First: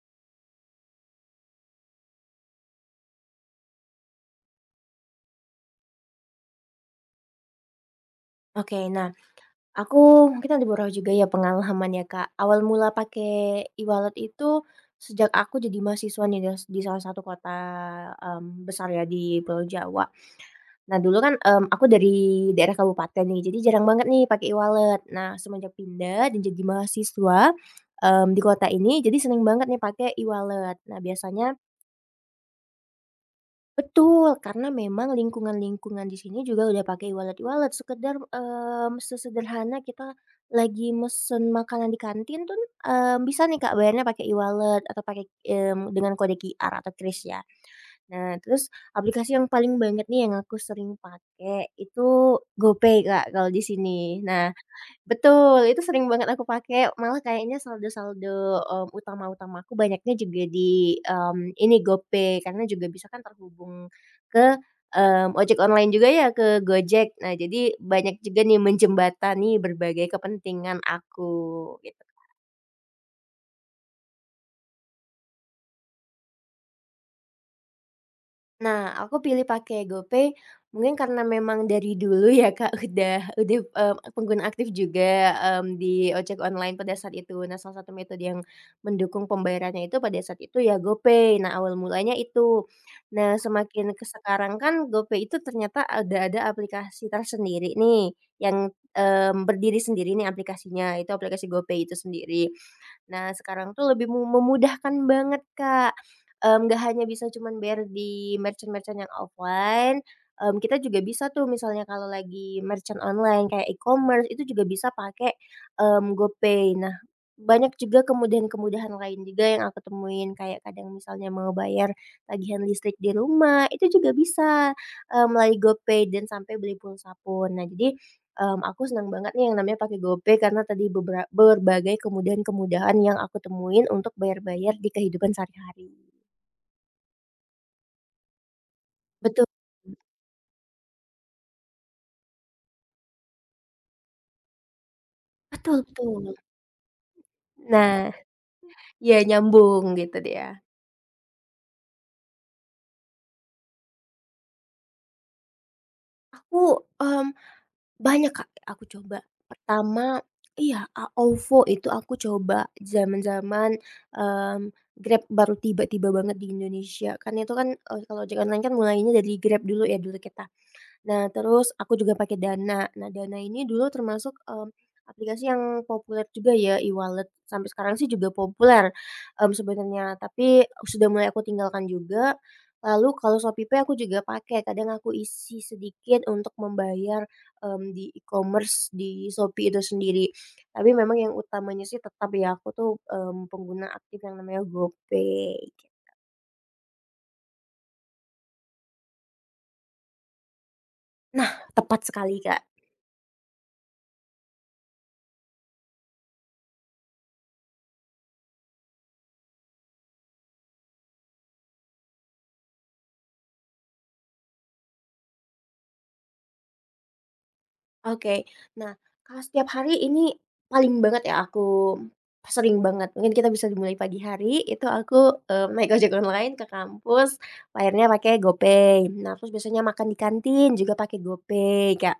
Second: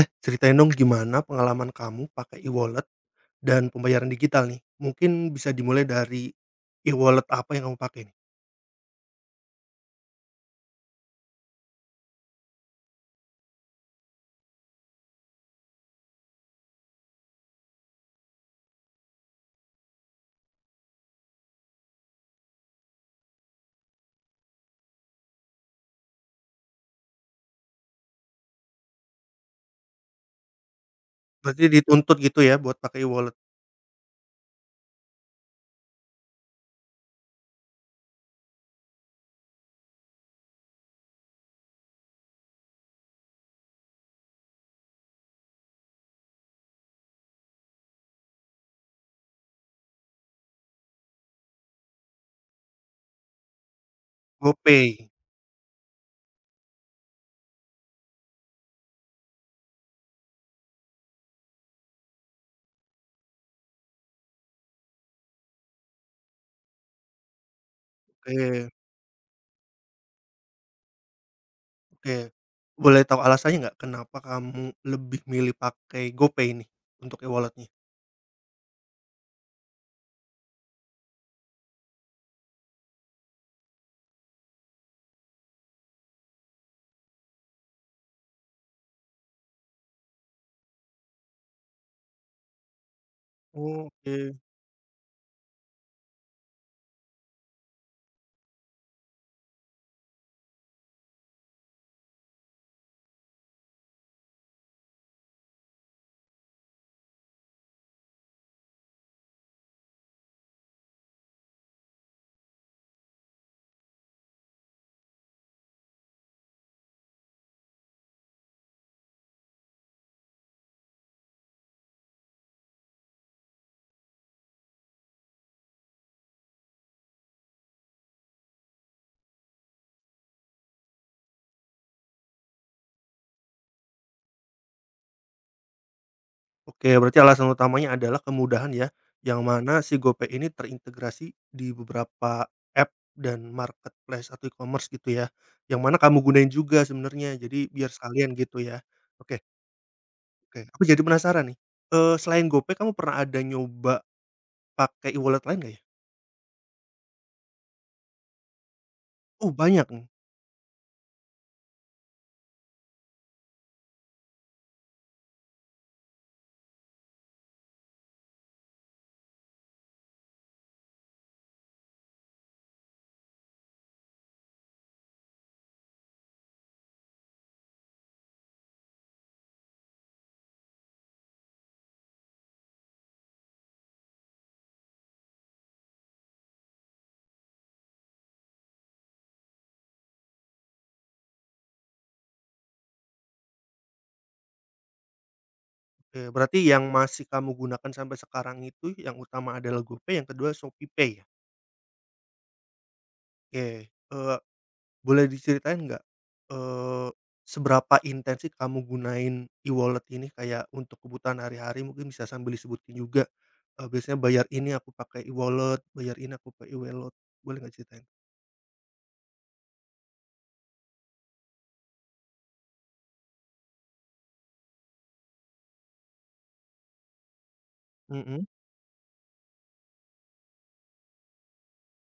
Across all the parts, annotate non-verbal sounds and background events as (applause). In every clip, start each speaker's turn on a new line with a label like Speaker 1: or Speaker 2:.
Speaker 1: Eh, ceritain dong gimana pengalaman kamu pakai e-wallet dan pembayaran digital nih? Mungkin bisa dimulai dari e-wallet apa yang kamu pakai nih?
Speaker 2: Oke, nah aku mungkin ada beberapa juga ya pengalaman ya, Kak. Awal mula pakai e-wallet itu sejak aku jadi mahasiswa nih di salah satu kota, besar ya di Pulau Jawa. Nah dulu kan, aku dari daerah kabupaten nih, jadi jarang banget nih pakai e-wallet. Nah semenjak pindah dan jadi mahasiswa, di kota ini, jadi seneng banget nih pakai e-wallet. Nah biasanya
Speaker 1: Berarti dituntut gitu ya buat pakai e-wallet?
Speaker 2: betul, karena memang lingkungan-lingkungan di sini juga udah pakai e-wallet-e-wallet, sekedar, sesederhana kita lagi mesen makanan di kantin tuh, bisa nih Kak bayarnya pakai e-wallet atau pakai, dengan kode QR atau kris ya. Nah, terus aplikasi yang paling banget nih yang aku sering pakai itu GoPay Kak, kalau di sini. Nah
Speaker 1: GoPay?
Speaker 2: betul, itu sering banget aku pakai, malah kayaknya saldo-saldo, utama-utama aku banyaknya juga di, ini GoPay karena juga bisa kan terhubung ke, ojek online juga ya, ke Gojek. Nah, jadi banyak juga nih
Speaker 1: Oke,
Speaker 2: menjembatani berbagai kepentingan aku, gitu.
Speaker 1: oke. Boleh tahu alasannya nggak, kenapa kamu lebih milih pakai GoPay nih untuk e walletnya?
Speaker 2: Nah, aku pilih pakai GoPay mungkin karena memang dari dulu ya, Kak, (laughs) pengguna aktif juga, di ojek online pada saat itu. Nah, salah satu metode yang mendukung pembayarannya itu pada saat itu ya GoPay. Nah, awal mulanya itu. Nah, semakin ke
Speaker 1: Oke.
Speaker 2: sekarang kan GoPay itu ternyata ada aplikasi tersendiri nih yang, berdiri sendiri nih aplikasinya, itu aplikasi GoPay itu sendiri. Nah, sekarang tuh lebih memudahkan banget, Kak, nggak hanya bisa cuman bayar di merchant-merchant yang offline, kita juga bisa tuh misalnya kalau lagi merchant online kayak e-commerce itu juga bisa pakai, GoPay. Nah, banyak juga kemudahan-kemudahan lain juga yang aku temuin kayak kadang misalnya mau bayar tagihan listrik di rumah, itu juga bisa, melalui GoPay dan sampai beli pulsa pun. Nah, jadi aku senang banget nih yang namanya pakai GoPay karena tadi berbagai kemudahan-kemudahan yang aku temuin untuk bayar-bayar di kehidupan sehari-hari.
Speaker 1: Oke, berarti alasan utamanya adalah kemudahan ya, yang
Speaker 2: Betul,
Speaker 1: mana si GoPay ini terintegrasi di beberapa app dan marketplace atau e-commerce gitu ya,
Speaker 2: betul
Speaker 1: yang mana kamu
Speaker 2: betul.
Speaker 1: gunain juga sebenarnya, jadi biar
Speaker 2: Nah,
Speaker 1: sekalian gitu ya.
Speaker 2: ya
Speaker 1: Oke,
Speaker 2: nyambung gitu dia.
Speaker 1: oke, aku jadi penasaran nih, selain GoPay kamu pernah ada nyoba pakai e-wallet lain nggak ya?
Speaker 2: Aku, banyak Kak, aku coba.
Speaker 1: Oh, banyak nih.
Speaker 2: Pertama iya, OVO itu aku coba zaman-zaman, mmm, Grab baru tiba-tiba banget di Indonesia, kan itu kan, kalau ojek online kan mulainya dari Grab dulu ya dulu kita. Nah, terus aku juga pakai Dana. Nah, Dana ini dulu termasuk, aplikasi yang populer juga ya, e-wallet. Sampai sekarang sih juga populer, sebenarnya, tapi sudah mulai aku tinggalkan juga. Lalu kalau Shopee aku juga pakai, kadang aku isi sedikit untuk membayar, di e-commerce di Shopee itu sendiri. Tapi memang yang utamanya sih tetap ya, aku tuh, pengguna aktif yang namanya GoPay.
Speaker 1: Oke, berarti yang masih kamu gunakan sampai sekarang itu yang utama adalah GoPay yang kedua ShopeePay ya?
Speaker 2: Nah, tepat sekali, Kak.
Speaker 1: Oke. eee Boleh diceritain nggak, eee, seberapa intens sih kamu gunain e-wallet ini kayak untuk kebutuhan hari-hari mungkin bisa sambil disebutin juga, biasanya bayar ini aku pakai e-wallet, bayar ini aku pakai e-wallet, boleh nggak ceritain?
Speaker 2: Oke. Nah, kalau setiap hari ini paling banget ya aku sering banget, mungkin kita bisa dimulai pagi hari, itu aku, naik ojek online ke kampus, bayarnya pakai
Speaker 1: Mhm.
Speaker 2: GoPay. Nah, terus biasanya makan di kantin juga pakai GoPay, Kak.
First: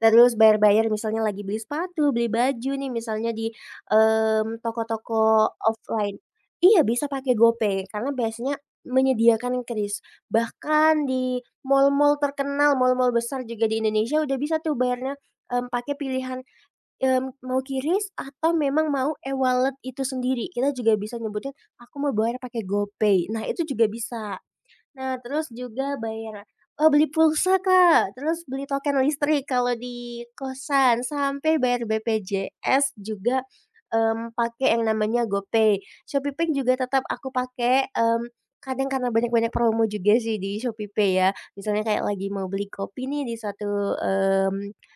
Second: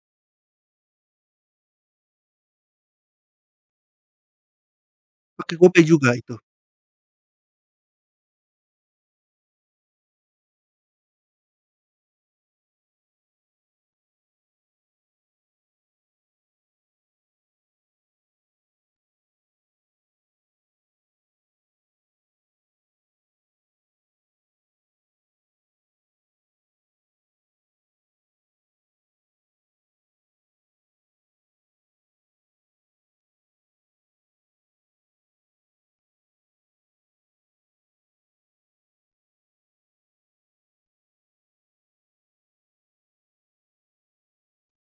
Speaker 2: Terus bayar-bayar misalnya lagi beli sepatu, beli baju nih misalnya di, toko-toko
Speaker 1: Pakai GoPay juga
Speaker 2: offline
Speaker 1: itu?
Speaker 2: iya, bisa pakai GoPay karena biasanya menyediakan kris. Bahkan di mall-mall terkenal, mall-mall besar juga di Indonesia udah bisa tuh bayarnya pakai pilihan, mau kiris atau memang mau e-wallet itu sendiri. Kita juga bisa nyebutin, "Aku mau bayar pakai GoPay." Nah, itu juga bisa. Nah, terus juga bayar oh beli pulsa, Kak, terus beli token listrik kalau di kosan, sampai bayar BPJS juga, pakai yang namanya GoPay. ShopeePay juga tetap aku pakai, kadang karena banyak-banyak promo juga sih di ShopeePay ya, misalnya kayak lagi mau beli kopi nih di suatu, mmm,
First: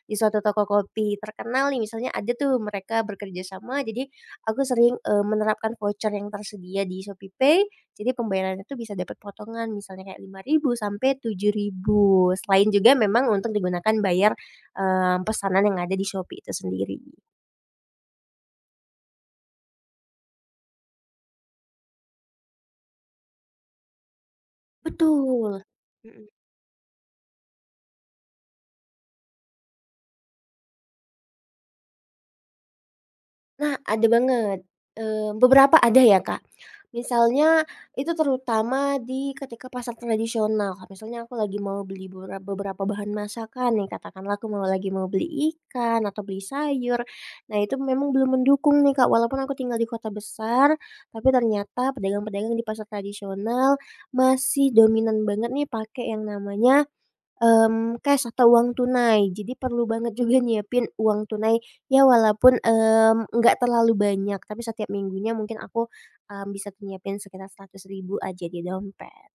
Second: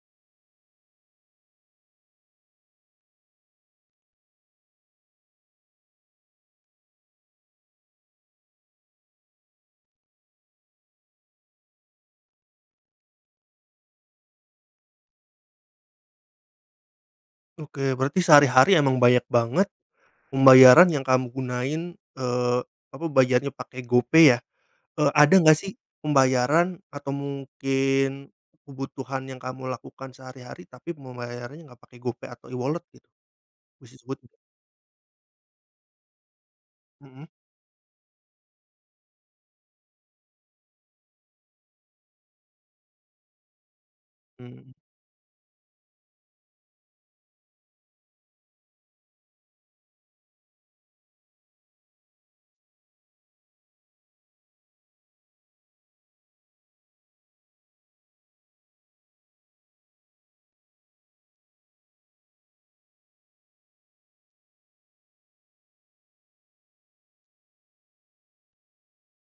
Speaker 2: di suatu toko kopi terkenal nih, misalnya ada tuh mereka bekerja sama, jadi aku sering, menerapkan voucher yang tersedia di ShopeePay jadi pembayarannya tuh bisa dapat potongan misalnya kayak 5 ribu sampai 7 ribu. Selain juga memang untuk digunakan bayar, pesanan yang ada di Shopee itu sendiri.
Speaker 1: Oke, berarti sehari-hari emang banyak banget pembayaran yang kamu gunain, eee, apa, bayarnya pakai GoPay ya? Ada nggak
Speaker 2: Betul,
Speaker 1: sih
Speaker 2: mhm.
Speaker 1: pembayaran atau mungkin kebutuhan yang kamu lakukan sehari-hari tapi pembayarannya nggak pakai GoPay atau e-wallet gitu?
Speaker 2: Nah,
Speaker 1: Which is
Speaker 2: ada
Speaker 1: good.
Speaker 2: banget, beberapa ada ya, Kak.
Speaker 1: Mhm,
Speaker 2: Misalnya itu terutama di ketika pasar tradisional, misalnya aku lagi mau beli beberapa bahan masakan nih, katakanlah aku
Speaker 1: mmm.
Speaker 2: mau beli ikan atau beli sayur. Nah, itu memang belum mendukung nih, Kak, walaupun aku tinggal di kota besar, tapi ternyata pedagang-pedagang di pasar tradisional masih dominan banget nih pakai yang namanya cash atau uang tunai. Jadi perlu banget juga nyiapin uang tunai, ya walaupun, nggak terlalu banyak, tapi setiap minggunya mungkin aku, bisa nyiapin sekitar 100 ribu aja di dompet.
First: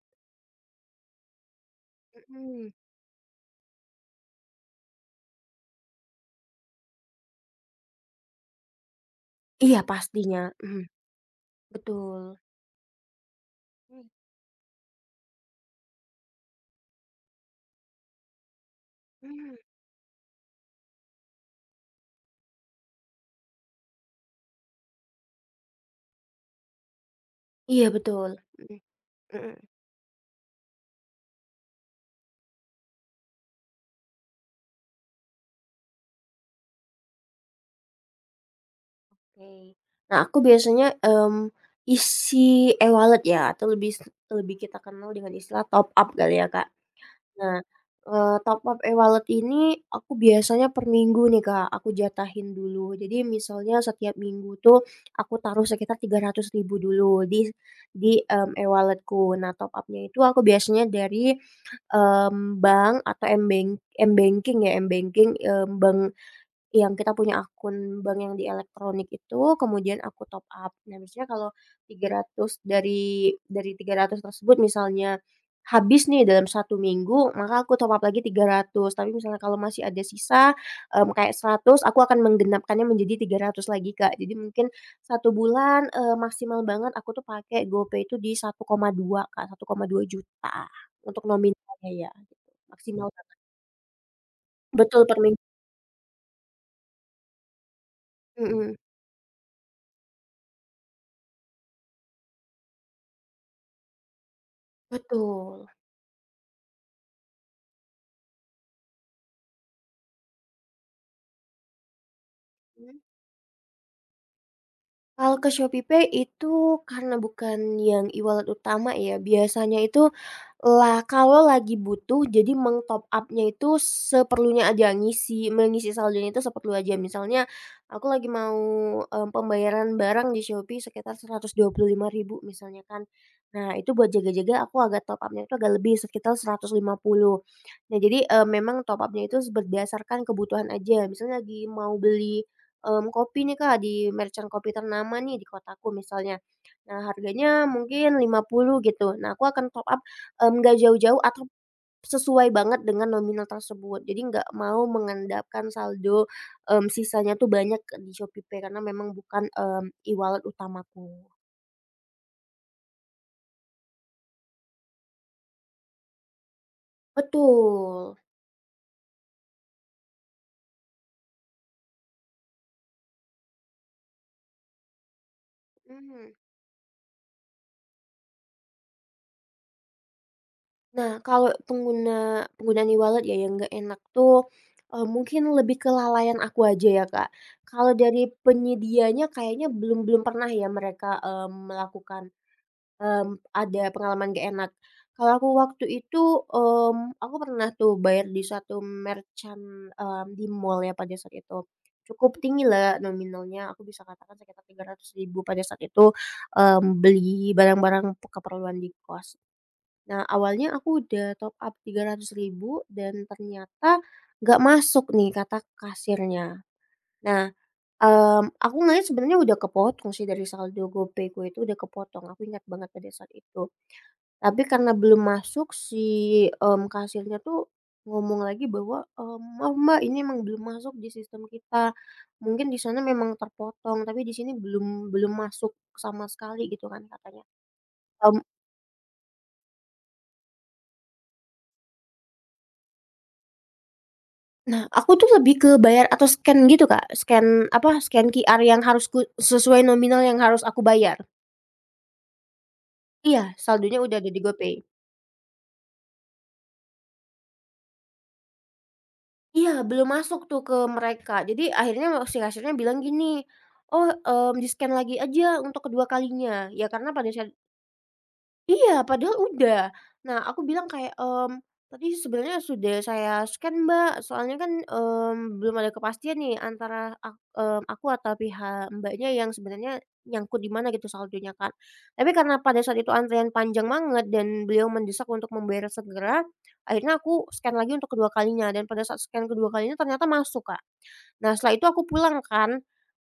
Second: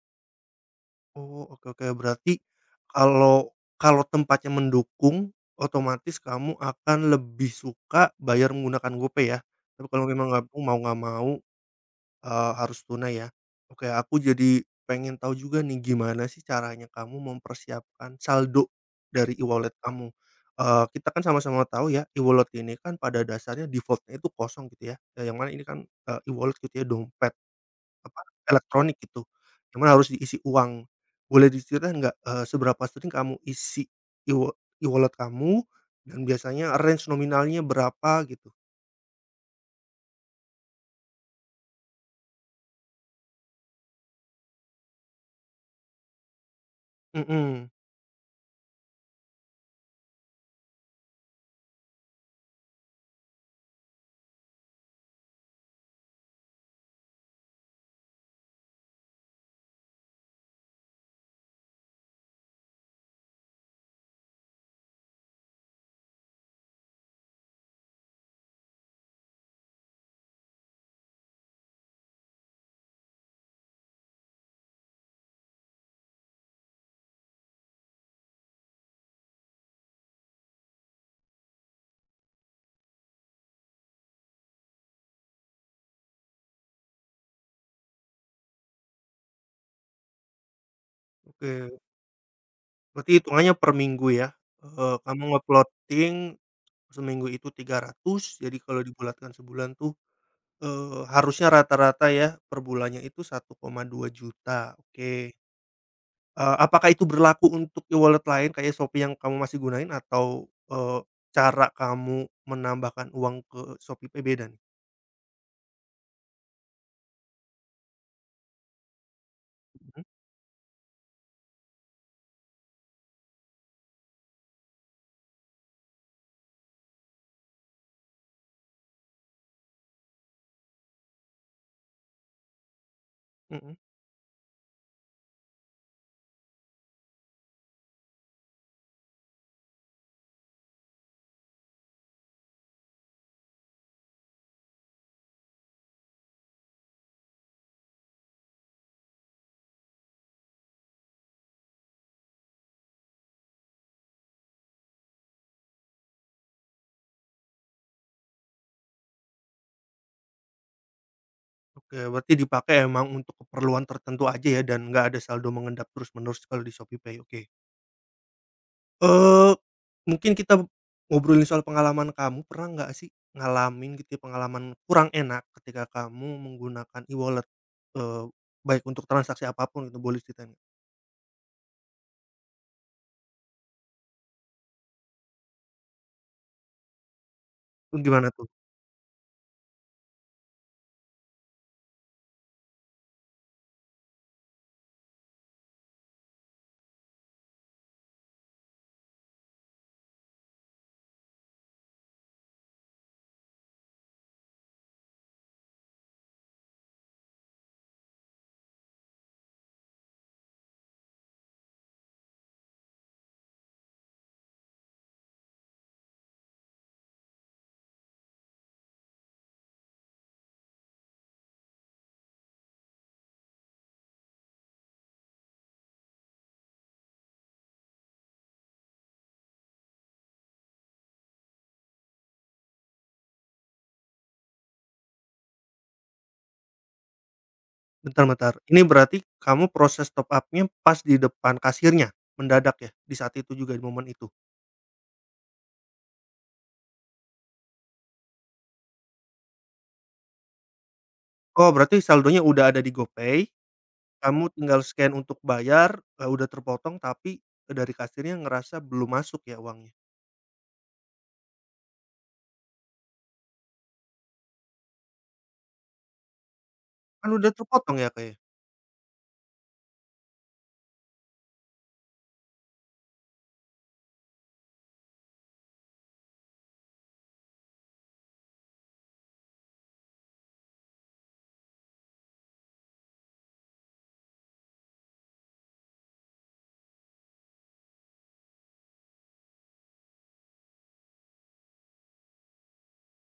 Speaker 1: Oh, oke, oke. Berarti
Speaker 2: Mhm.
Speaker 1: kalau kalau tempatnya mendukung, otomatis kamu akan lebih suka bayar menggunakan GoPay ya?
Speaker 2: Iya
Speaker 1: Tapi kalau memang
Speaker 2: pastinya,
Speaker 1: nggak mau mau
Speaker 2: mhm,
Speaker 1: nggak mau,
Speaker 2: betul.
Speaker 1: harus tunai ya? Oke,
Speaker 2: Mmm,
Speaker 1: aku jadi pengen tahu juga nih gimana sih caranya kamu mempersiapkan saldo dari
Speaker 2: mhm.
Speaker 1: e-wallet kamu? Kita kan sama-sama tahu ya e-wallet ini kan pada dasarnya default-nya itu kosong gitu ya, yang mana ini kan, e-wallet gitu ya, dompet.
Speaker 2: Iya
Speaker 1: Apa,
Speaker 2: betul, mhm
Speaker 1: elektronik gitu,
Speaker 2: mhm.
Speaker 1: yang mana harus diisi uang. Boleh diceritain nggak, seberapa sering kamu isi e-wa e-wallet kamu dan biasanya range nominalnya berapa gitu?
Speaker 2: Oke. Nah aku biasanya, isi e-wallet ya atau lebih lebih kita kenal dengan istilah top up kali ya Kak. Nah,
Speaker 1: Mhm,
Speaker 2: top up e-wallet ini aku biasanya per minggu nih, Kak, aku jatahin dulu. Jadi misalnya setiap minggu tuh aku taruh sekitar 300 ribu dulu di di e walletku. Nah, top upnya itu aku biasanya dari, bank atau m-banking ya, m-banking, bank yang kita punya akun bank yang di elektronik itu, kemudian aku top up. Nah, biasanya kalau 300 dari 300 tersebut misalnya habis nih dalam satu minggu, maka aku top up lagi 300. Tapi misalnya kalau masih ada sisa, kayak 100, aku akan menggenapkannya menjadi 300 lagi, Kak. Jadi mungkin satu bulan, maksimal banget aku tuh pakai GoPay itu di 1,2, Kak, 1,2 juta untuk
Speaker 1: oke.
Speaker 2: nominalnya ya, gitu. Maksimal
Speaker 1: Berarti
Speaker 2: banget.
Speaker 1: hitungannya per minggu ya,
Speaker 2: Betul, per
Speaker 1: kamu
Speaker 2: minggu.
Speaker 1: nge-plotting seminggu itu 300, jadi
Speaker 2: Mhm,
Speaker 1: kalau dibulatkan sebulan tuh, harusnya rata-rata ya per bulannya itu 1,2 juta, oke.
Speaker 2: betul.
Speaker 1: Apakah itu berlaku untuk e-wallet lain kayak Shopee yang kamu masih gunain atau, cara kamu menambahkan uang ke ShopeePay beda nih?
Speaker 2: Kalau ke ShopeePay itu karena bukan yang e-wallet utama ya, biasanya
Speaker 1: Mhm,
Speaker 2: itu lah kalau lagi butuh jadi meng-top up-nya itu seperlunya aja, mengisi saldonya itu seperlu aja. Misalnya aku lagi mau, pembayaran barang di Shopee sekitar 125 ribu misalnya kan. Nah,
Speaker 1: mhm.
Speaker 2: itu buat jaga-jaga aku agak top up-nya itu agak lebih sekitar 150 ribu. Nah, jadi, memang top up-nya itu berdasarkan kebutuhan aja. Misalnya lagi mau beli kopi nih Kak, di merchant kopi ternama nih di kotaku misalnya. Nah harganya mungkin 50 ribu gitu. Nah aku akan top up, nggak jauh-jauh atau sesuai banget dengan nominal tersebut. Jadi nggak mau mengandalkan saldo, sisanya tuh banyak di Shopee Pay karena memang bukan, e-wallet utamaku.
Speaker 1: Oke, berarti dipakai emang untuk keperluan tertentu aja ya dan nggak ada saldo mengendap terus-menerus kalau di ShopeePay, oke.
Speaker 2: Betul,
Speaker 1: Eee, mungkin kita ngobrolin soal pengalaman kamu, pernah nggak sih ngalamin gitu ya pengalaman kurang enak ketika
Speaker 2: mhm.
Speaker 1: kamu menggunakan e-wallet? Eee, baik untuk transaksi apa pun gitu, boleh ceritain nggak?
Speaker 2: Nah, kalau penggunaan e-wallet ya yang nggak enak tuh, mungkin lebih kelalaian aku aja ya, Kak. Kalau dari
Speaker 1: Gimana tuh?
Speaker 2: penyedianya kayaknya belum belum pernah ya mereka, melakukan, mmm, ada pengalaman nggak enak. Kalau aku waktu itu, aku pernah tuh bayar di suatu merchant, di mall ya pada saat itu. Cukup tinggilah nominalnya, aku bisa katakan sekitar 300 ribu pada saat itu, beli barang-barang keperluan di kos. Nah, awalnya aku udah top up rp ribu dan ternyata nggak masuk nih kata kasirnya. Nah, aku ngeliat sebenarnya udah kepotong sih dari saldo GoPay gue itu udah kepotong, aku ingat banget pada saat itu. Tapi karena belum masuk si, kasirnya tuh ngomong lagi bahwa, "Maaf Mbak, ini emang belum masuk di sistem kita. Mungkin di sana memang terpotong, tapi di sini belum belum masuk sama sekali," gitu kan katanya.
Speaker 1: Bentar,
Speaker 2: Mmm
Speaker 1: bentar, ini berarti kamu proses top up-nya pas di depan kasirnya? Mendadak ya? Di saat itu juga, di momen itu?
Speaker 2: Nah, aku tuh lebih ke bayar atau scan gitu, Kak. Scan apa, scan QR yang harus ku sesuai nominal yang harus aku bayar.
Speaker 1: Oh, berarti saldonya udah ada di GoPay,
Speaker 2: Iya, saldonya udah ada di
Speaker 1: kamu
Speaker 2: GoPay.
Speaker 1: tinggal scan untuk bayar, udah terpotong tapi eh, dari kasirnya ngerasa belum masuk ya
Speaker 2: Iya,
Speaker 1: uangnya?
Speaker 2: belum masuk tuh ke mereka. Jadi akhirnya si kasirnya bilang gini, "Oh, di-scan lagi aja untuk kedua kalinya." Ya karena
Speaker 1: Kan
Speaker 2: pada saat
Speaker 1: udah terpotong ya, Kak, ya?
Speaker 2: iya, padahal udah. Nah, aku bilang kayak, "Tadi sebenarnya sudah saya scan, Mbak, soalnya kan, belum ada kepastian nih antara aku atau pihak Mbaknya yang sebenarnya nyangkut di mana gitu saldonya kan." Tapi karena pada saat itu antrean panjang banget dan beliau mendesak untuk membayar segera, akhirnya aku scan lagi untuk kedua kalinya dan pada saat scan kedua kalinya ternyata masuk, Kak. Nah, setelah itu aku pulang kan,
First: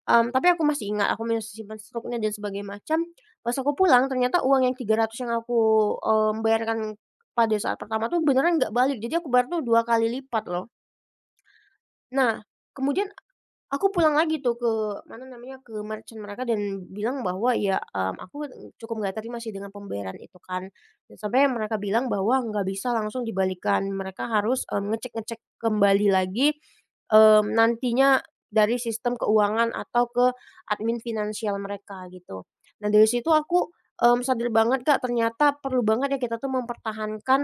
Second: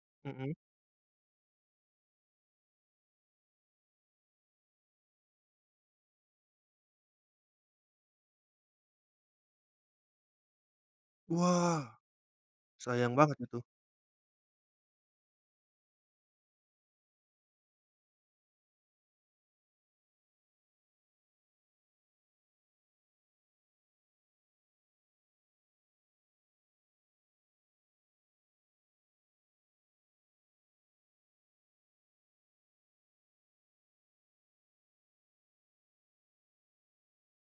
Speaker 2: tapi
Speaker 1: Mhm.
Speaker 2: aku masih ingat, aku masih simpen struknya dan sebagai macam. Pas aku pulang ternyata uang yang 300 yang aku, bayarkan pada saat pertama tuh beneran nggak balik. Jadi aku bayar tuh 2 kali lipat loh.
Speaker 1: Wah,
Speaker 2: Nah, kemudian
Speaker 1: sayang banget itu.
Speaker 2: aku pulang lagi tuh ke mana namanya, ke merchant mereka dan bilang bahwa ya, aku cukup nggak terima sih dengan pembayaran itu kan. Dan sampai mereka bilang bahwa nggak bisa langsung dibalikan mereka harus, ngecek-ngecek kembali lagi, nantinya dari sistem keuangan atau ke admin finansial mereka gitu. Nah dari situ aku, sadar banget Kak, ternyata perlu banget ya kita tuh mempertahankan,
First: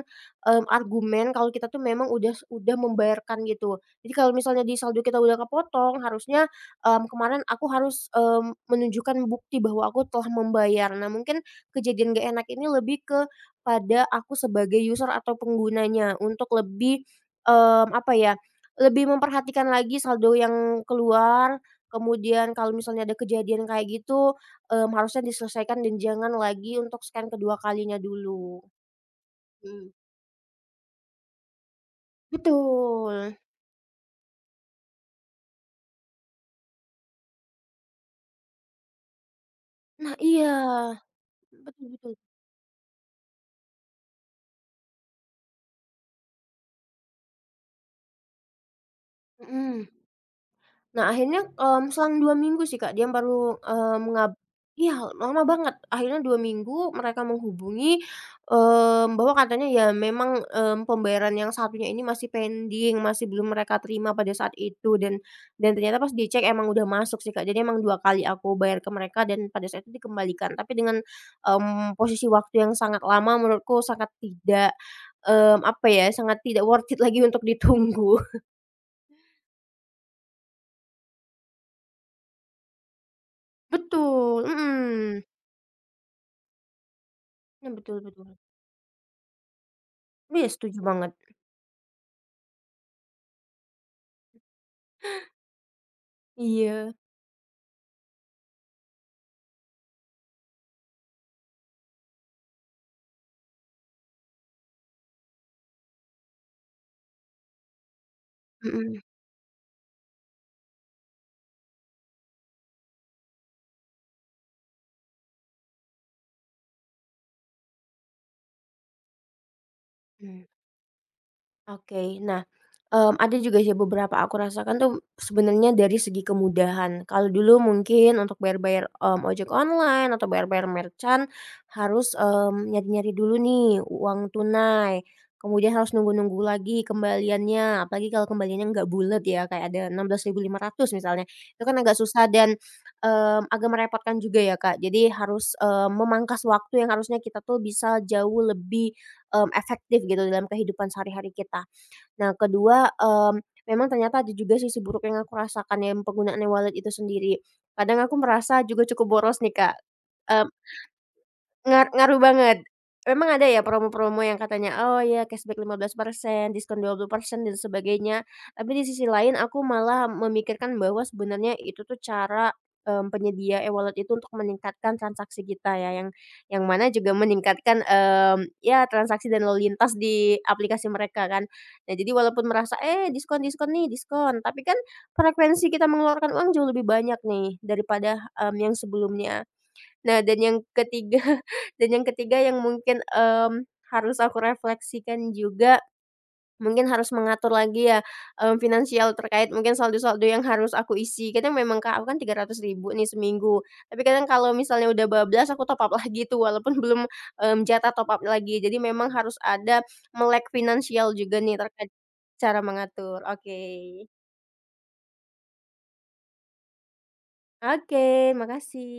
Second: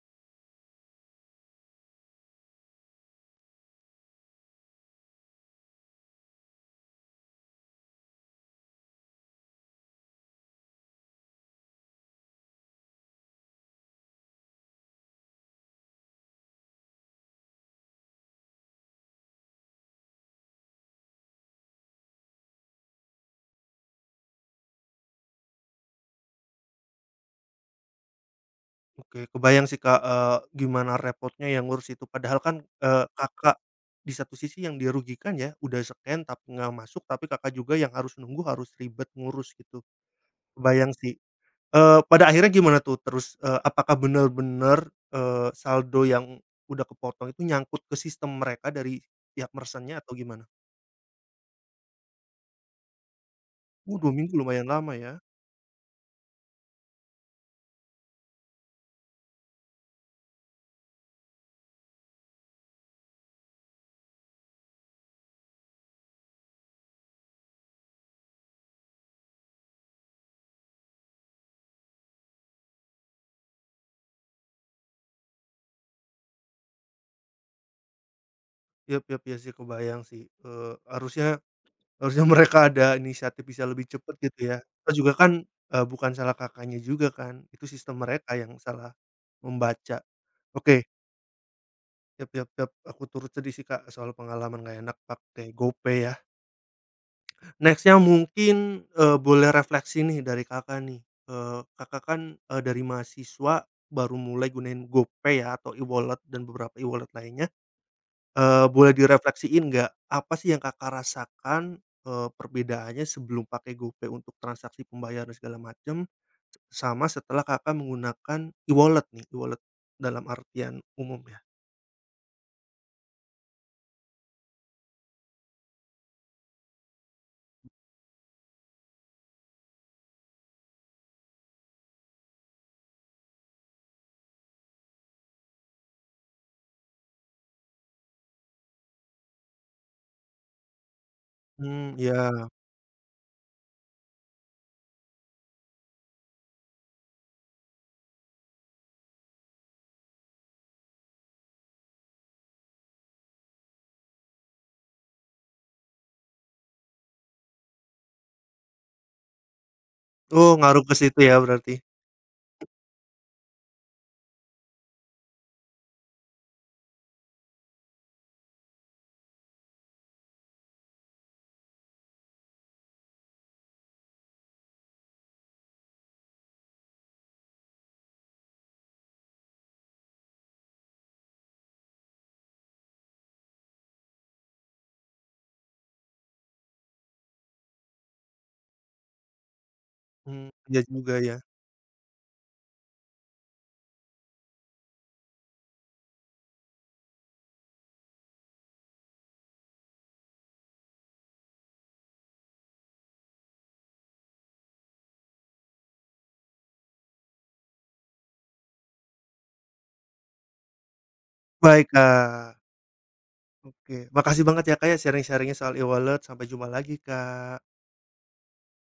Speaker 2: argumen kalau kita tuh memang udah membayarkan gitu. Jadi kalau misalnya di saldo kita udah kepotong harusnya, kemarin aku harus, menunjukkan bukti bahwa aku telah membayar. Nah mungkin kejadian nggak enak ini lebih ke pada aku sebagai user atau penggunanya untuk lebih, apa ya, lebih memperhatikan lagi saldo yang keluar, kemudian kalau misalnya ada kejadian kayak gitu, harusnya diselesaikan dan jangan lagi untuk scan kedua kalinya dulu.
Speaker 1: Oke, kebayang sih,
Speaker 2: Mhm.
Speaker 1: Kak, gimana repotnya yang ngurus itu. Padahal kan,
Speaker 2: Betul.
Speaker 1: Kakak di satu sisi yang dirugikan ya, udah scan tapi nggak masuk, tapi Kakak juga yang harus nunggu, harus ribet ngurus gitu.
Speaker 2: Nah iya,
Speaker 1: Kebayang sih,
Speaker 2: betul betul.
Speaker 1: pada akhirnya gimana tuh terus, apakah benar-benar saldo yang udah kepotong itu nyangkut ke sistem mereka dari pihak
Speaker 2: Mhm.
Speaker 1: merchant-nya atau gimana?
Speaker 2: Nah akhirnya, selang 2 minggu sih Kak, dia baru,
Speaker 1: Oh,
Speaker 2: eee,
Speaker 1: 2
Speaker 2: mengab
Speaker 1: minggu lumayan lama
Speaker 2: iya
Speaker 1: ya.
Speaker 2: lama banget, akhirnya 2 minggu mereka menghubungi, bahwa katanya ya memang, pembayaran yang satunya ini masih pending, masih belum mereka terima pada saat itu dan ternyata pas dicek emang udah masuk sih Kak, jadi emang 2 kali aku bayar ke mereka dan pada saat itu dikembalikan, tapi dengan, posisi waktu yang sangat lama menurutku sangat tidak, apa ya, sangat tidak worth it lagi untuk ditunggu.
Speaker 1: Ya, ya, iya sih kebayang sih, harusnya harusnya (laughs) mereka ada inisiatif bisa lebih cepet gitu
Speaker 2: Betul,
Speaker 1: ya, terus juga
Speaker 2: mhm.
Speaker 1: kan, bukan salah Kakaknya juga kan, itu
Speaker 2: Nah,
Speaker 1: sistem
Speaker 2: betul
Speaker 1: mereka
Speaker 2: betul.
Speaker 1: yang salah membaca.
Speaker 2: Iya, setuju
Speaker 1: Oke,
Speaker 2: banget.
Speaker 1: yap, yap, yap, aku turut sedih sih Kak soal pengalaman nggak enak pakai GoPay ya.
Speaker 2: Iya.
Speaker 1: Next-nya mungkin, boleh refleksi nih dari Kakak nih, Kakak kan, dari mahasiswa baru mulai gunain GoPay ya atau e-wallet dan beberapa e-wallet lainnya, boleh
Speaker 2: Mhm,
Speaker 1: direfleksiin nggak, apa sih yang Kakak rasakan, perbedaannya sebelum pakai GoPay untuk transaksi pembayaran segala macam, sama setelah Kakak menggunakan e-wallet nih, e-wallet dalam
Speaker 2: mmm.
Speaker 1: artian umum ya?
Speaker 2: Oke. Nah, ada juga sih beberapa aku rasakan tuh sebenarnya dari segi kemudahan. Kalau dulu mungkin untuk bayar-bayar, ojek online atau bayar-bayar merchant harus, nyari-nyari dulu nih uang tunai, kemudian harus nunggu-nunggu lagi kembaliannya, apalagi kalau kembaliannya nggak bulat ya, kayak ada 16.500 misalnya, itu kan
Speaker 1: Hmm,
Speaker 2: agak susah
Speaker 1: ya.
Speaker 2: dan, agak merepotkan juga ya, Kak. Jadi harus, memangkas waktu yang harusnya kita tuh bisa jauh lebih, efektif gitu dalam kehidupan sehari-hari kita. Nah kedua, memang ternyata ada juga sisi buruk yang aku rasakan yang penggunaan e-wallet itu sendiri. Kadang aku merasa juga cukup boros nih Kak.
Speaker 1: Oh, ngaruh ke situ ya berarti?
Speaker 2: Ngaruh banget. Memang ada ya promo-promo yang katanya, "Oh ya cashback 15%, diskon 20% dan sebagainya." Tapi di sisi lain aku malah memikirkan bahwa sebenarnya itu tuh cara, penyedia e-wallet itu untuk meningkatkan transaksi kita ya, yang mana juga meningkatkan, ya transaksi dan lalu lintas di aplikasi mereka kan. Nah jadi walaupun merasa, "Eh diskon diskon nih, diskon." Tapi kan frekuensi kita mengeluarkan uang jauh lebih banyak nih daripada, yang sebelumnya. Nah dan
Speaker 1: Mmm,
Speaker 2: yang
Speaker 1: iya juga
Speaker 2: ketiga
Speaker 1: ya.
Speaker 2: (laughs) dan yang ketiga yang mungkin, harus aku refleksikan juga, mungkin harus mengatur lagi ya, finansial terkait mungkin saldo-saldo yang harus aku isi. Kadang memang Kak, aku kan rp ribu nih seminggu, tapi kadang kalau misalnya udah bablas aku top up lagi tuh walaupun (laughs) belum, jatah top up lagi. Jadi memang harus ada melek finansial juga nih
Speaker 1: Baik,
Speaker 2: terkait
Speaker 1: Kak.
Speaker 2: cara mengatur.
Speaker 1: Oke,
Speaker 2: Oke.
Speaker 1: makasih banget ya, Kak, ya, sharing sharingnya soal e-wallet. Sampai jumpa lagi, Kak.
Speaker 2: Oke, makasih.